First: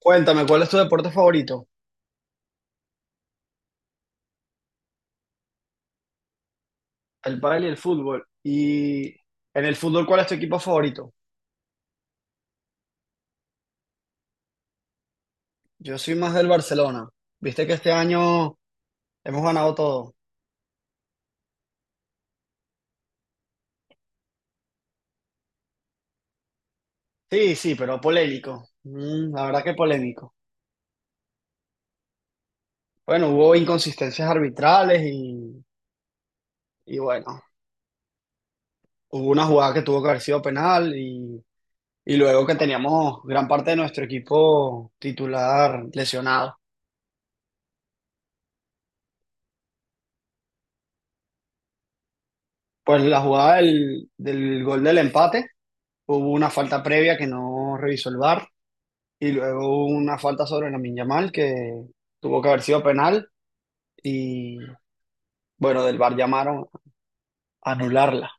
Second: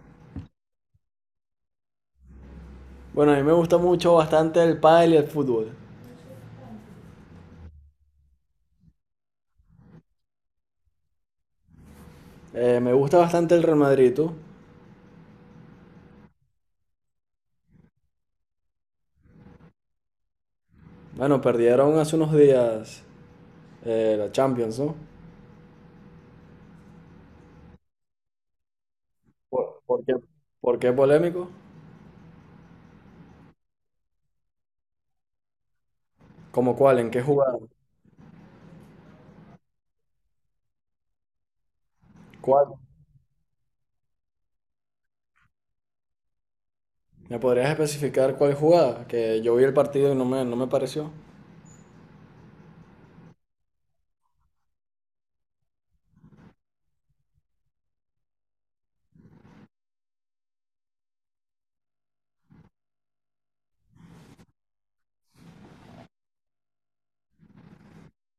Cuéntame, ¿cuál es tu deporte favorito? Bueno, a mí me gusta mucho bastante el pádel y el fútbol. El pádel y el fútbol. Y en el fútbol, ¿cuál es tu equipo favorito? Me gusta bastante el Real Madrid, ¿tú? Yo soy más del Barcelona. Viste que este año hemos ganado todo. Bueno, perdieron hace unos días la Champions, ¿no? Sí, sí, pero polémico. La verdad que ¿Por qué? polémico. ¿Por qué polémico? Bueno, hubo inconsistencias arbitrales y, ¿Cómo y cuál? ¿En qué bueno, jugada? hubo una jugada que tuvo que haber sido penal y luego que ¿Cuál? teníamos gran parte de nuestro equipo titular lesionado. ¿Me podrías especificar cuál jugada? Que yo vi el partido y no me pareció. Pues la jugada del gol del empate. Hubo una falta previa que no revisó el VAR y luego una falta sobre Lamine Yamal que tuvo que haber sido penal y bueno, del VAR llamaron a anularla.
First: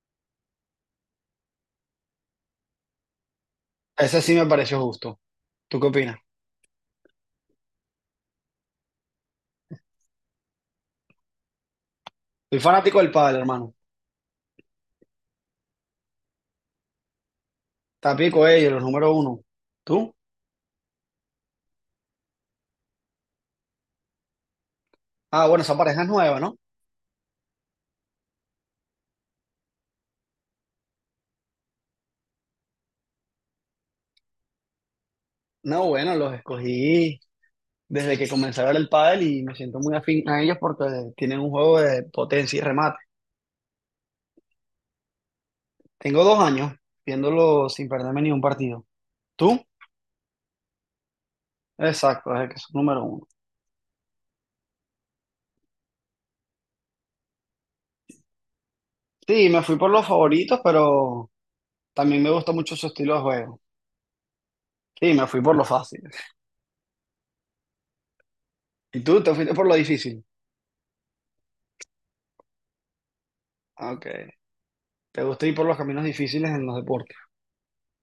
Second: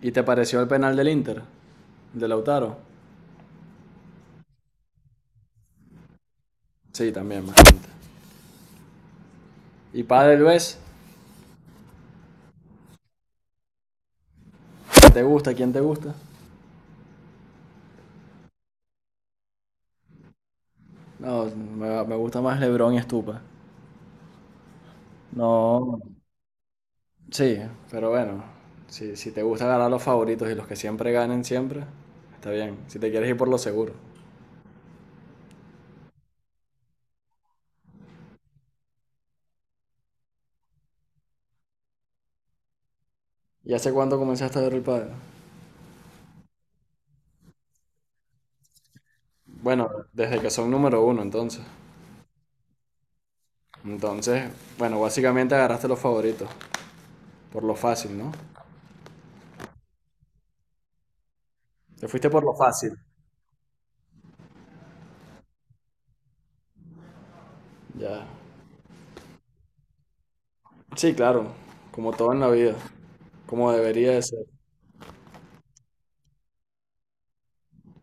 ¿Y te pareció el penal del Inter? ¿De Lautaro? Ese sí me pareció justo. ¿Tú qué opinas? Sí, también, bastante. ¿Y pádel ves? Soy fanático del pádel, hermano. ¿Te gusta? ¿Quién te gusta? Tapico ellos, los número uno. ¿Tú? No, me gusta más LeBron y Stupa. Ah, bueno, esa No. pareja es nueva, ¿no? Sí, pero bueno, si te gusta ganar los favoritos y los que siempre ganen siempre, está bien, si te quieres ir por lo seguro. No, bueno, los escogí desde que comencé a ver el pádel y me siento muy afín a ellos porque tienen un juego de potencia y remate. ¿Y hace cuánto comenzaste a ver el pádel? Tengo 2 años viéndolo sin perderme ni un partido. ¿Tú? Bueno, desde que son número uno entonces. Exacto, es el que es número uno. Entonces, bueno, básicamente agarraste los favoritos, por lo fácil, ¿no? Sí, me fui por los favoritos, pero Te también fuiste me por gusta lo mucho su fácil. estilo de juego. Sí, me fui por lo fácil. Ya. ¿Y tú te fuiste por lo difícil? Sí, claro, como todo en la vida, como Ah, ok. debería de ser. ¿Te gusta ir por los caminos difíciles en los deportes?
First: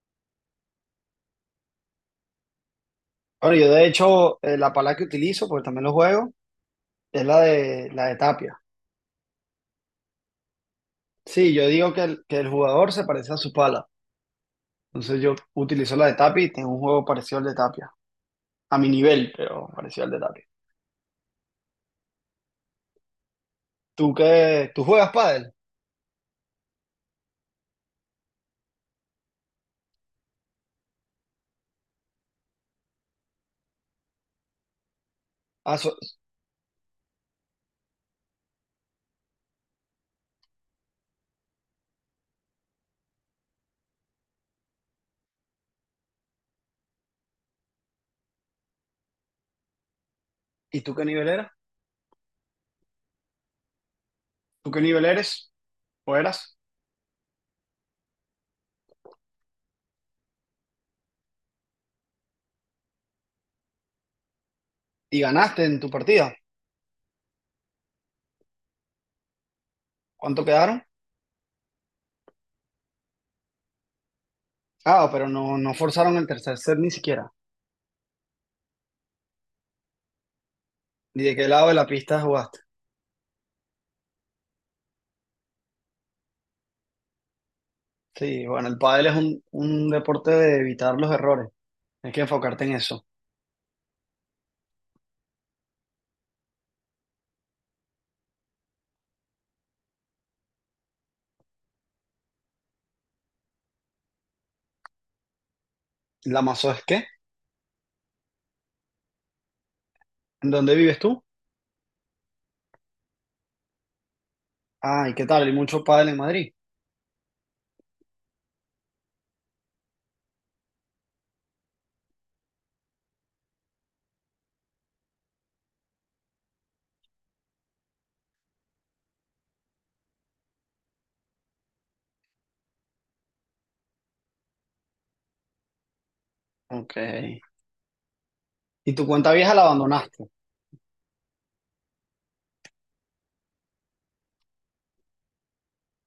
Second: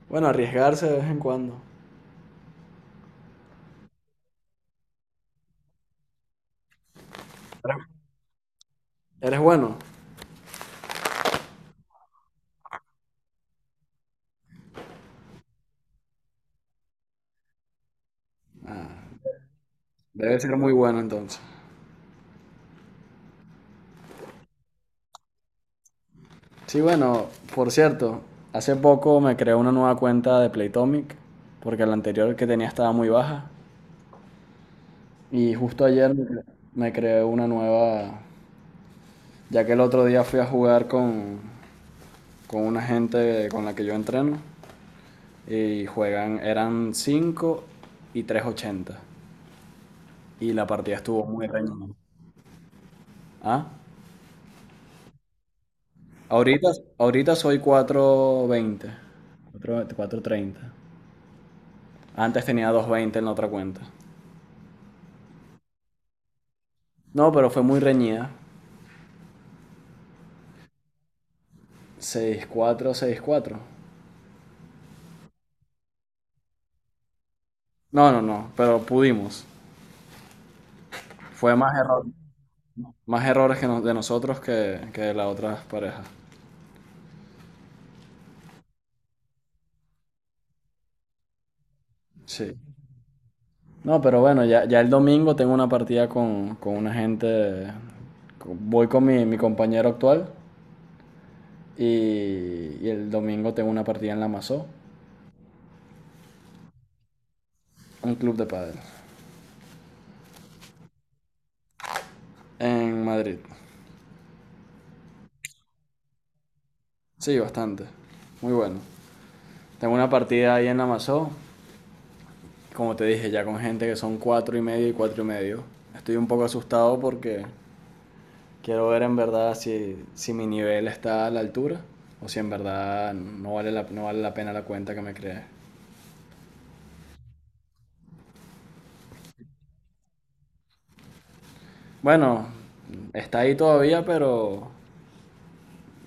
Bueno, arriesgarse de vez en cuando. Ahora, yo de hecho, la pala que utilizo, porque también lo juego, es la Eres de, la de Tapia. eres bueno, Sí, yo digo que el jugador se parece a su pala. Entonces yo utilizo la de Tapia y tengo un juego parecido al de Tapia. A mi nivel, pero parecido al de debe Tapia. ser muy bueno entonces. ¿Tú qué? ¿Tú juegas pádel? Sí, bueno, por cierto, hace poco me creé una nueva cuenta de Playtomic, porque la anterior que tenía estaba muy baja. Y Ah, justo so- ayer me creé una nueva, ya que el otro día fui a jugar con una gente con la que yo entreno. Y juegan, eran 5 y 380. Y la ¿Y tú partida qué estuvo nivel muy eras? reñida. ¿Ah? ¿Tú qué nivel eres? ¿O eras? Ahorita, ahorita soy 4.20. 30. Antes tenía 220 en la otra cuenta. Y ganaste en tu partida. No, pero fue muy reñida. ¿Cuánto quedaron? 6-4, 6-4 Ah, pero no, no forzaron el tercer set ni siquiera. No, no, no, pero pudimos. ¿Y de qué Fue lado más de la error, pista jugaste? más errores de nosotros que de las otras parejas. Sí, bueno, el pádel es un deporte de evitar los errores. Hay que Sí. enfocarte en eso. No, pero bueno, ya, ya el domingo tengo una partida con una gente. Voy con mi compañero actual y el domingo tengo una partida en la Masó, ¿La mazo es qué? un club de pádel, ¿En dónde vives tú? en Madrid. Ah, ¿y qué tal? ¿Hay mucho pádel en Madrid? Sí, bastante. Muy bueno. Tengo una partida ahí en la Masó, como te dije, ya con gente que son 4,5 y 4,5. Estoy un poco asustado porque quiero ver en verdad si mi nivel está a la altura o si en verdad no vale la pena la cuenta que me creé. Ok. Y tu cuenta vieja la abandonaste. Bueno, está ahí todavía, pero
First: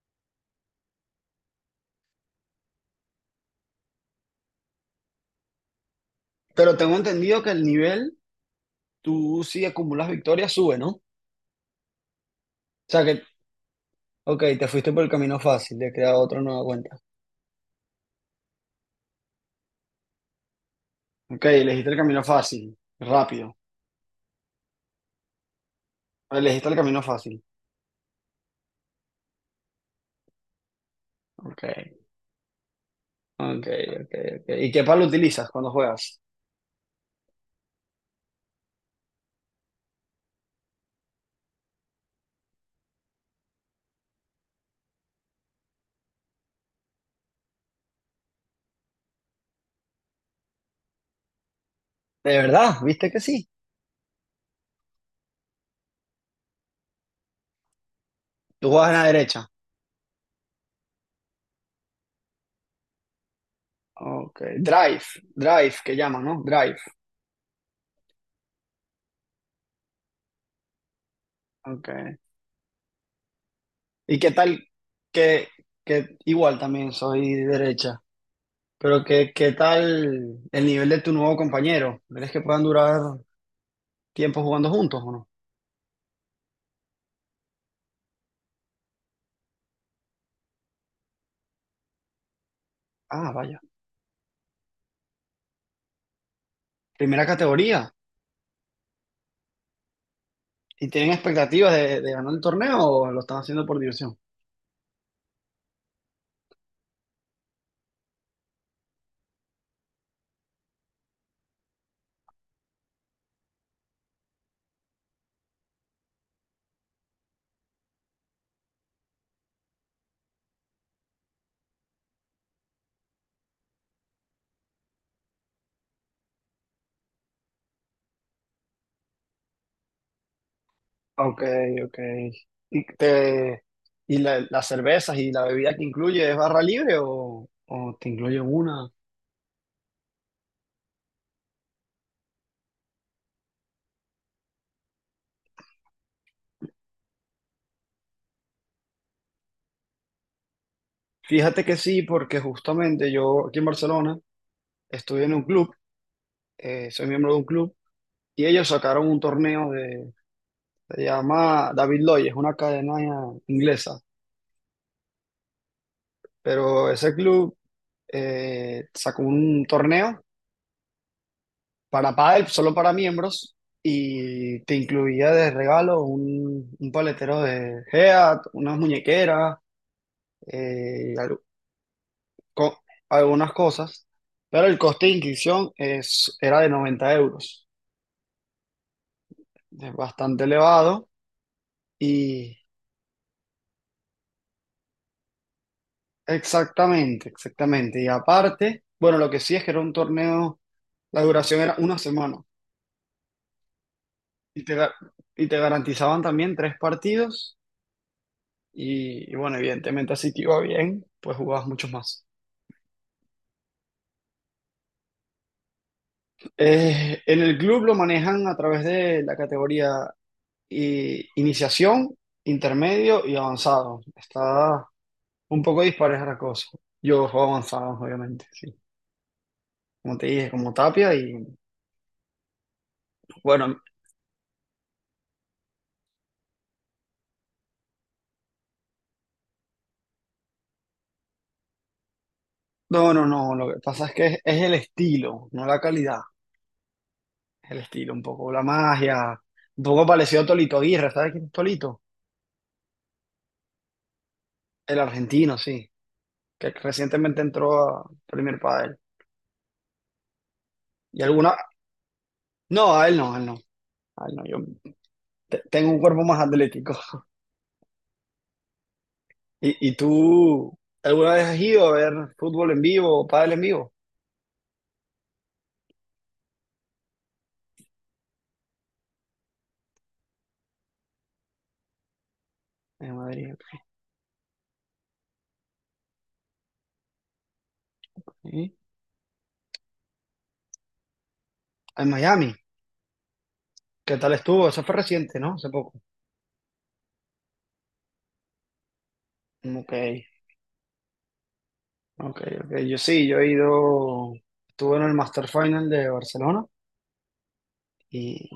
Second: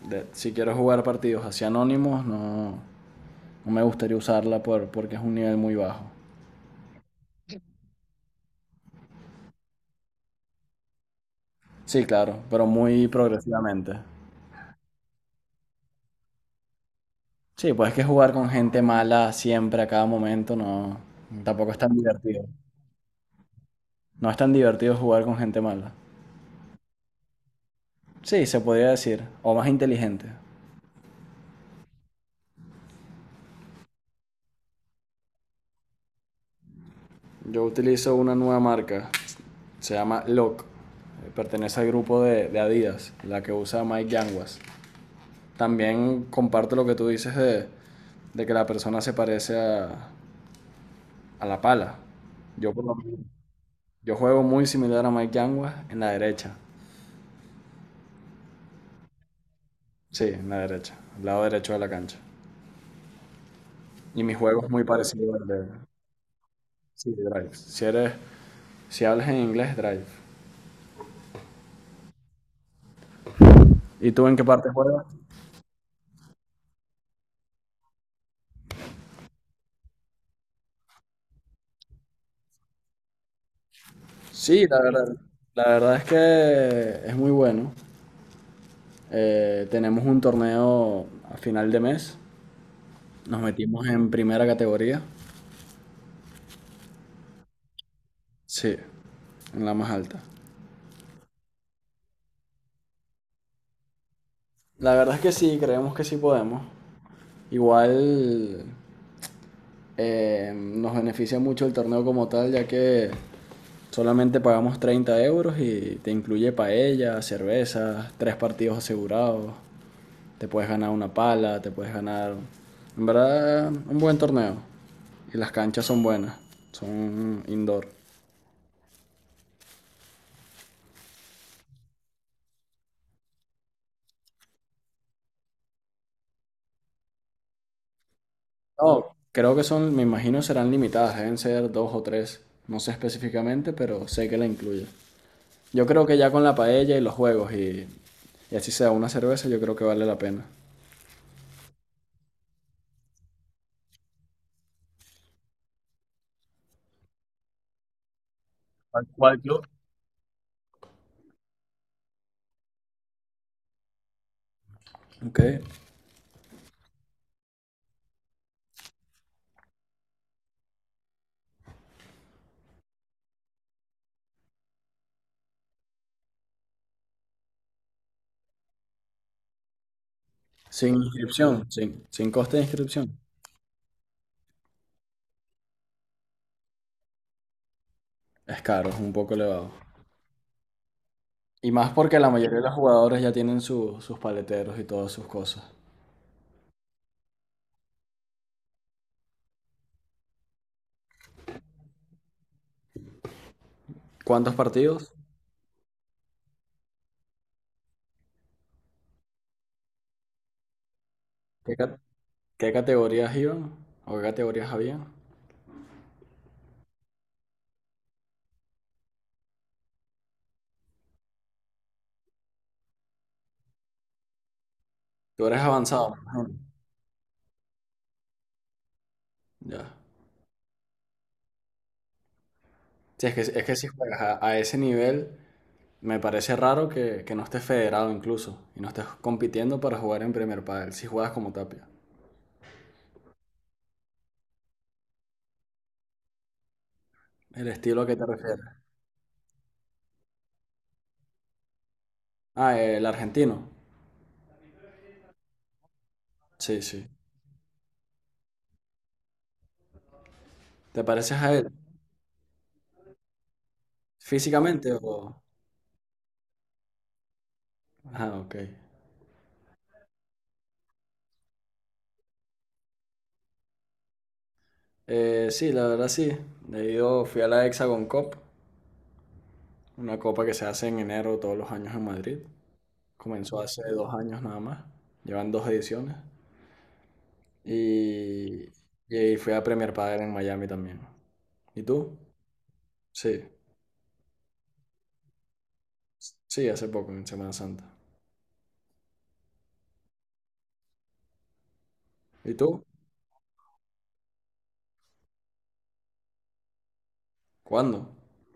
si quiero jugar partidos así anónimos, no, no me gustaría usarla porque es un nivel muy bajo. Pero tengo entendido que el nivel, tú si acumulas victorias, sube, ¿no? O Sí, claro, pero sea muy que, progresivamente. ok, te fuiste por el camino fácil, de crear otra nueva cuenta. Sí, pues es que jugar con gente mala siempre a cada momento no, Ok, tampoco es elegiste tan el camino divertido. fácil, rápido. No es tan divertido jugar con gente mala. Elegiste el camino fácil. Sí, se podría decir. O más inteligente. Okay, okay, okay, okay. ¿Y qué palo utilizas cuando juegas? Yo utilizo una nueva marca. Se llama Lock. Pertenece al grupo de Adidas, la que usa Mike Yanguas. También comparto lo que tú dices de que la persona se parece a la pala. ¿De Yo, verdad? por lo ¿Viste que menos- sí? Yo juego muy similar a Mike Yanguas en la derecha. Tú juegas en la derecha. Sí, en la derecha, al lado derecho de la cancha. Y mi Okay. juego es muy Drive, parecido al de, drive, que llaman, ¿no? Drive. sí, de Drive. Si hablas en inglés, Drive. Okay. ¿Y ¿Y tú qué en qué tal parte juegas? que, que igual también soy derecha? ¿Pero qué, qué tal el nivel de tu nuevo compañero? ¿Crees que puedan durar tiempo Sí, jugando la juntos verdad, o no? la verdad es que es muy bueno. Tenemos un torneo a final de mes. Ah, Nos vaya. metimos en primera categoría. Primera categoría. Sí, en la más alta. ¿Y tienen expectativas de ganar el torneo o lo están haciendo por diversión? La verdad es que sí, creemos que sí podemos. Igual nos beneficia mucho el torneo como tal, ya que solamente pagamos 30 euros y te incluye paella, cervezas, tres partidos asegurados. Te puedes ganar una pala, te puedes ganar. En verdad, un buen torneo. Y las canchas son buenas, son indoor. Ok, ok. ¿Y, te, y la- las cervezas y la bebida que incluye es barra libre o te incluye una? No, creo que son, me imagino serán limitadas, deben ser dos o tres. No sé específicamente, pero sé que la incluye. Yo creo que ya con la paella y los juegos y así sea una cerveza, yo creo que vale la pena. Fíjate que sí, porque justamente yo aquí en Barcelona estuve en un club, soy miembro de un club, y ellos ¿Cuál, sacaron un cuál club? torneo de, se llama David Lloyd, es una cadena inglesa, Ok. pero ese club sacó un torneo para pádel, solo para miembros, y te incluía de regalo un paletero de Head, unas muñequeras, Sin al- inscripción, sin coste de co- inscripción. algunas cosas, pero el coste de inscripción era de 90 euros, Es caro, es un poco elevado. es bastante elevado, Y más porque la y mayoría de los jugadores ya tienen sus paleteros y todas sus cosas. exactamente, exactamente, y aparte, bueno, lo que sí es que era un torneo, la duración era una semana, ¿Cuántos y te, ga- partidos? y te garantizaban también 3 partidos. Y bueno, evidentemente así te iba bien, pues jugabas ¿Qué, muchos ca- más. qué categorías iban? ¿O qué categorías había? En el club lo manejan a través de la categoría i- iniciación, intermedio y avanzado. Está Tú eres un poco avanzado, me dispareja la imagino. cosa. Yo juego avanzado, obviamente, sí. Ya. Como te dije, como Tapia y Sí, es que bueno, si juegas a ese nivel, me parece raro que no estés federado incluso y no estés compitiendo para jugar en Premier Padel, si juegas como Tapia. no, no, no, lo que pasa es que es el estilo, no la calidad, ¿El es el estilo a estilo, qué un te poco refieres? la magia, un poco parecido a Tolito Aguirre, ¿sabes quién es Tolito? Ah, el argentino. El argentino, sí, que Sí, sí. recientemente entró a Premier Padel. ¿Te ¿Y pareces a alguna? él No, a él no, a él no. A él no. Físicamente o...? Tengo un cuerpo más atlético. Ah, ok. Y tú alguna vez has ido a ver fútbol en vivo o pádel en vivo? Sí, la verdad sí. He ido, fui a la Hexagon Cup, una copa que se hace en enero todos los años en Madrid. En Madrid. Comenzó hace 2 años nada más. Llevan dos ediciones. Y, ¿Sí? y fui a Premier Padel en Miami también. ¿Y En tú? Miami. Sí, ¿Qué tal estuvo? Eso fue reciente, ¿no? Hace poco. sí, hace poco, en Semana Santa. Ok, ok, ¿Y ok. tú? Yo sí, yo he ido, estuve en el Master Final de Barcelona ¿Cuándo? y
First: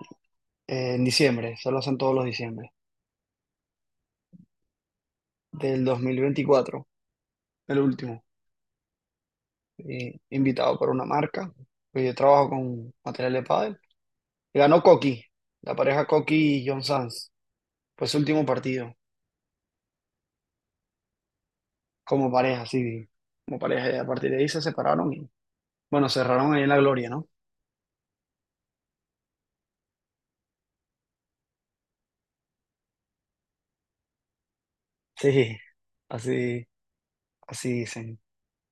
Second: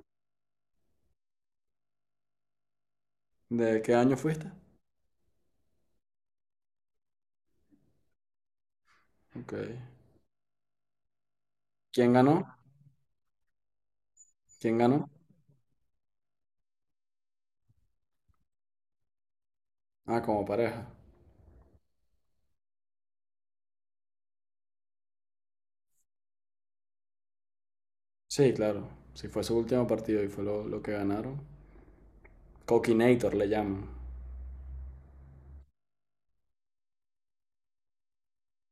en diciembre, se lo hacen todos los diciembre, ¿De qué año fuiste? del 2024, el último. Ok. Y invitado por una marca, pues ¿Quién yo ganó? trabajo con material de pádel. ¿Quién Ganó ganó? Coqui, la pareja Coqui y John Sanz. Fue su último partido Ah, como pareja. como pareja, sí, como pareja. Y a partir de ahí se separaron y, bueno, cerraron ahí en la gloria, ¿no? Sí, claro. Si fue su último partido y fue lo que ganaron. Coquinator le llaman. Sí, así, así dicen.